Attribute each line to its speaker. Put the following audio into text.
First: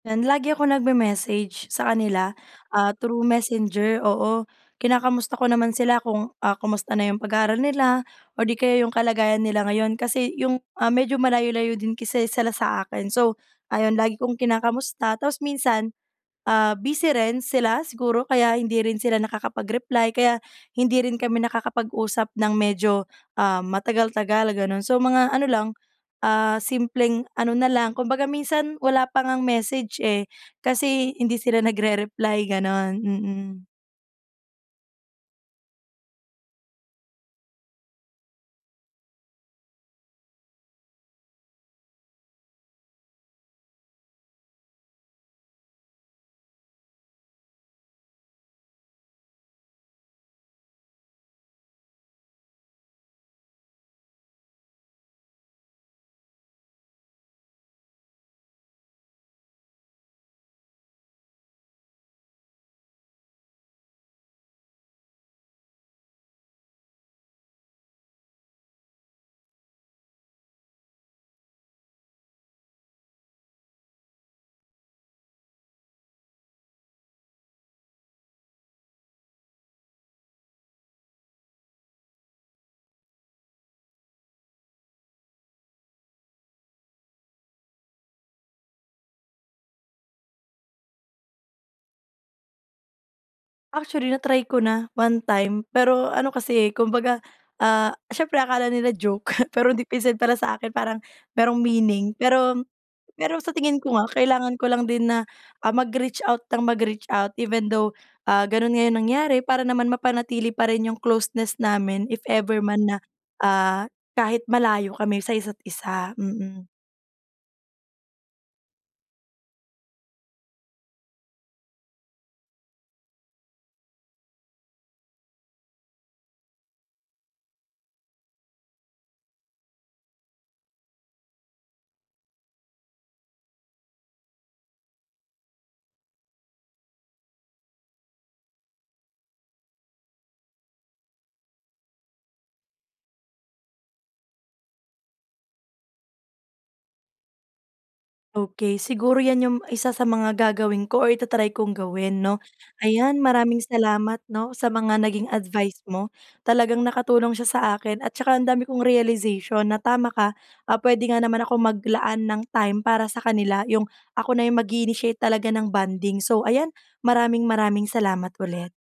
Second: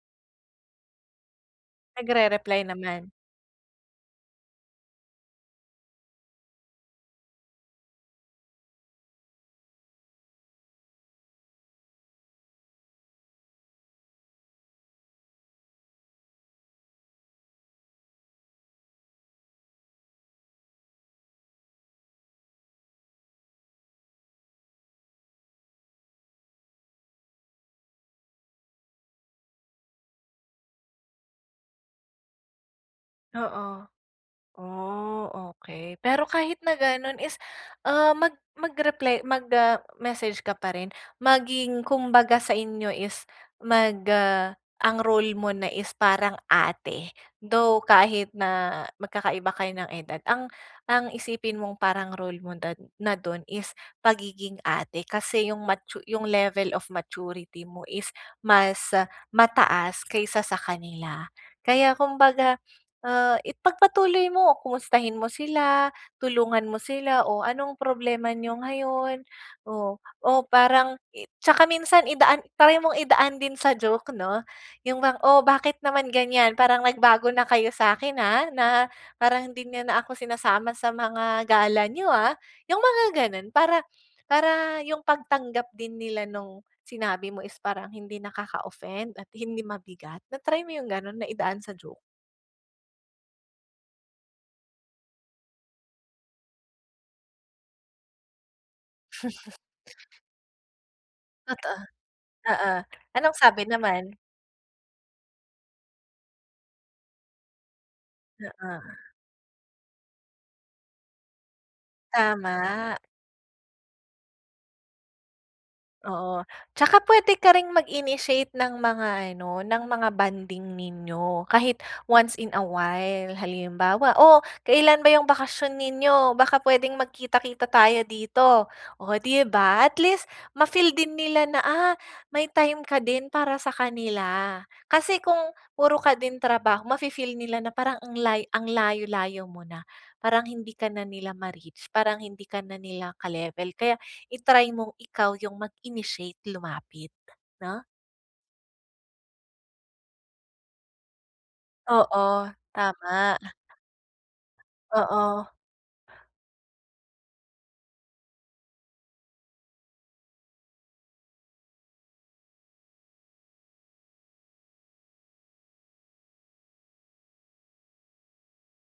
Speaker 1: Yan lagi akong nagme-message sa kanila,
Speaker 2: Nagre-reply
Speaker 1: ah,
Speaker 2: naman?
Speaker 1: through messenger, oo. Kinakamusta ko naman sila kung, ah, kamusta na yung pag-aaral nila, or 'di kaya 'yong kalagayan nila ngayon kasi 'yong, ah, medyo malayo-layo din kasi sila sa akin so, ayon lagi kong kinakamusta tapos minsan, ah, busy rin sila siguro kaya hindi rin sila nakakapag-reply kaya hindi rin kami nakakapag-usap ng medyo, ah, matagal-tagal ganun. So mga ano lang, ah, simpleng ano na lang, kumbaga minsan wala pa ngang message eh, kasi hindi sila nagre-reply ganun, mm.
Speaker 2: Oo, oh, okey. Pero kahit na ganon is, ah, mag mag-reply, mag ah, message ka pa rin. Maging kumbaga sa inyo is, mag ah, ang role mo na is parang ate, though kahit na, magkakaiba kayo ng edad ang ang isipin mong parang role mo na na dun is pagiging ate. Kasi 'yong matu 'yong level of maturity mo is mas mataas kaysa sa kanila. Kaya kumbaga, ah, ipagpatuloy mo, kumustahin mo sila, tulungan mo sila, oh anong problema niyo ngayon? Oh, o parang i tsaka minsan idaan, try mong idaan din sa joke, 'no? 'Yon bang, oh bakit naman ganyan, parang nagbago na kayo sa'kin, ah, na parang hindi niyo na ako sinasama sa mga gala niyo ah. 'Yong mga ganon para para yung pagtanggap din nila nung sinabi mo is parang hindi nakaka-offend at hindi mabigat. Na-try mo 'yong ganun, na idaan sa joke?
Speaker 1: Actually, na-try ko na, one time pero ano kasi eh, kumbaga, ah, siyempre akala nila joke pero deep inside para sa'kin parang, merong
Speaker 2: Nata
Speaker 1: meaning, pero
Speaker 2: oo, anong
Speaker 1: pero sa
Speaker 2: sabi
Speaker 1: tingin ko nga,
Speaker 2: naman?
Speaker 1: kailangan ko lang din na, ah, mag-reach out nang mag-reach out even though, ah, ganun
Speaker 2: Oo.
Speaker 1: nga yung nangyari para naman mapanatili pa rin yung closeness namin if ever man na,
Speaker 2: Tama.
Speaker 1: ah, kahit malayo kami sa isa't isa,
Speaker 2: Oo,
Speaker 1: mm.
Speaker 2: tsaka puwede ka ring mag-initiate ng mga ano, ng mga bonding ninyo kahit once in a while. Halimbawa, oh kailan ba 'yong bakasyon ninyo? Baka puwedeng magkita-kita tayo dito. Oh 'di ba? At least, ma-feel din nila na ah, may time ka din para sa kanila. Kasi kung puro ka din trabaho, mafi-feel nila na parang ang lay ang layo-layo mo na, parang hindi ka na nila ma-reach, parang hindi ka na nila ka-level kaya, i-try mong ikaw yung mag-initiate lumapit, 'no?
Speaker 1: Okey, siguro yan 'yong isa sa mga gagawin ko or ita-try kong gawin, 'no?
Speaker 2: Oo,
Speaker 1: Ayan
Speaker 2: tama.
Speaker 1: maraming salamat 'no sa mga naging
Speaker 2: Oo.
Speaker 1: advice mo. Talagang nakatulong siya sa akin at saka ang dami kong realization na tama ka, ah, puwede nga naman akong maglaan ng time para sa kanila, 'yong ako na 'yong mag-i-initiate talaga ng bonding. So ayan, maraming-maraming salamat ulit.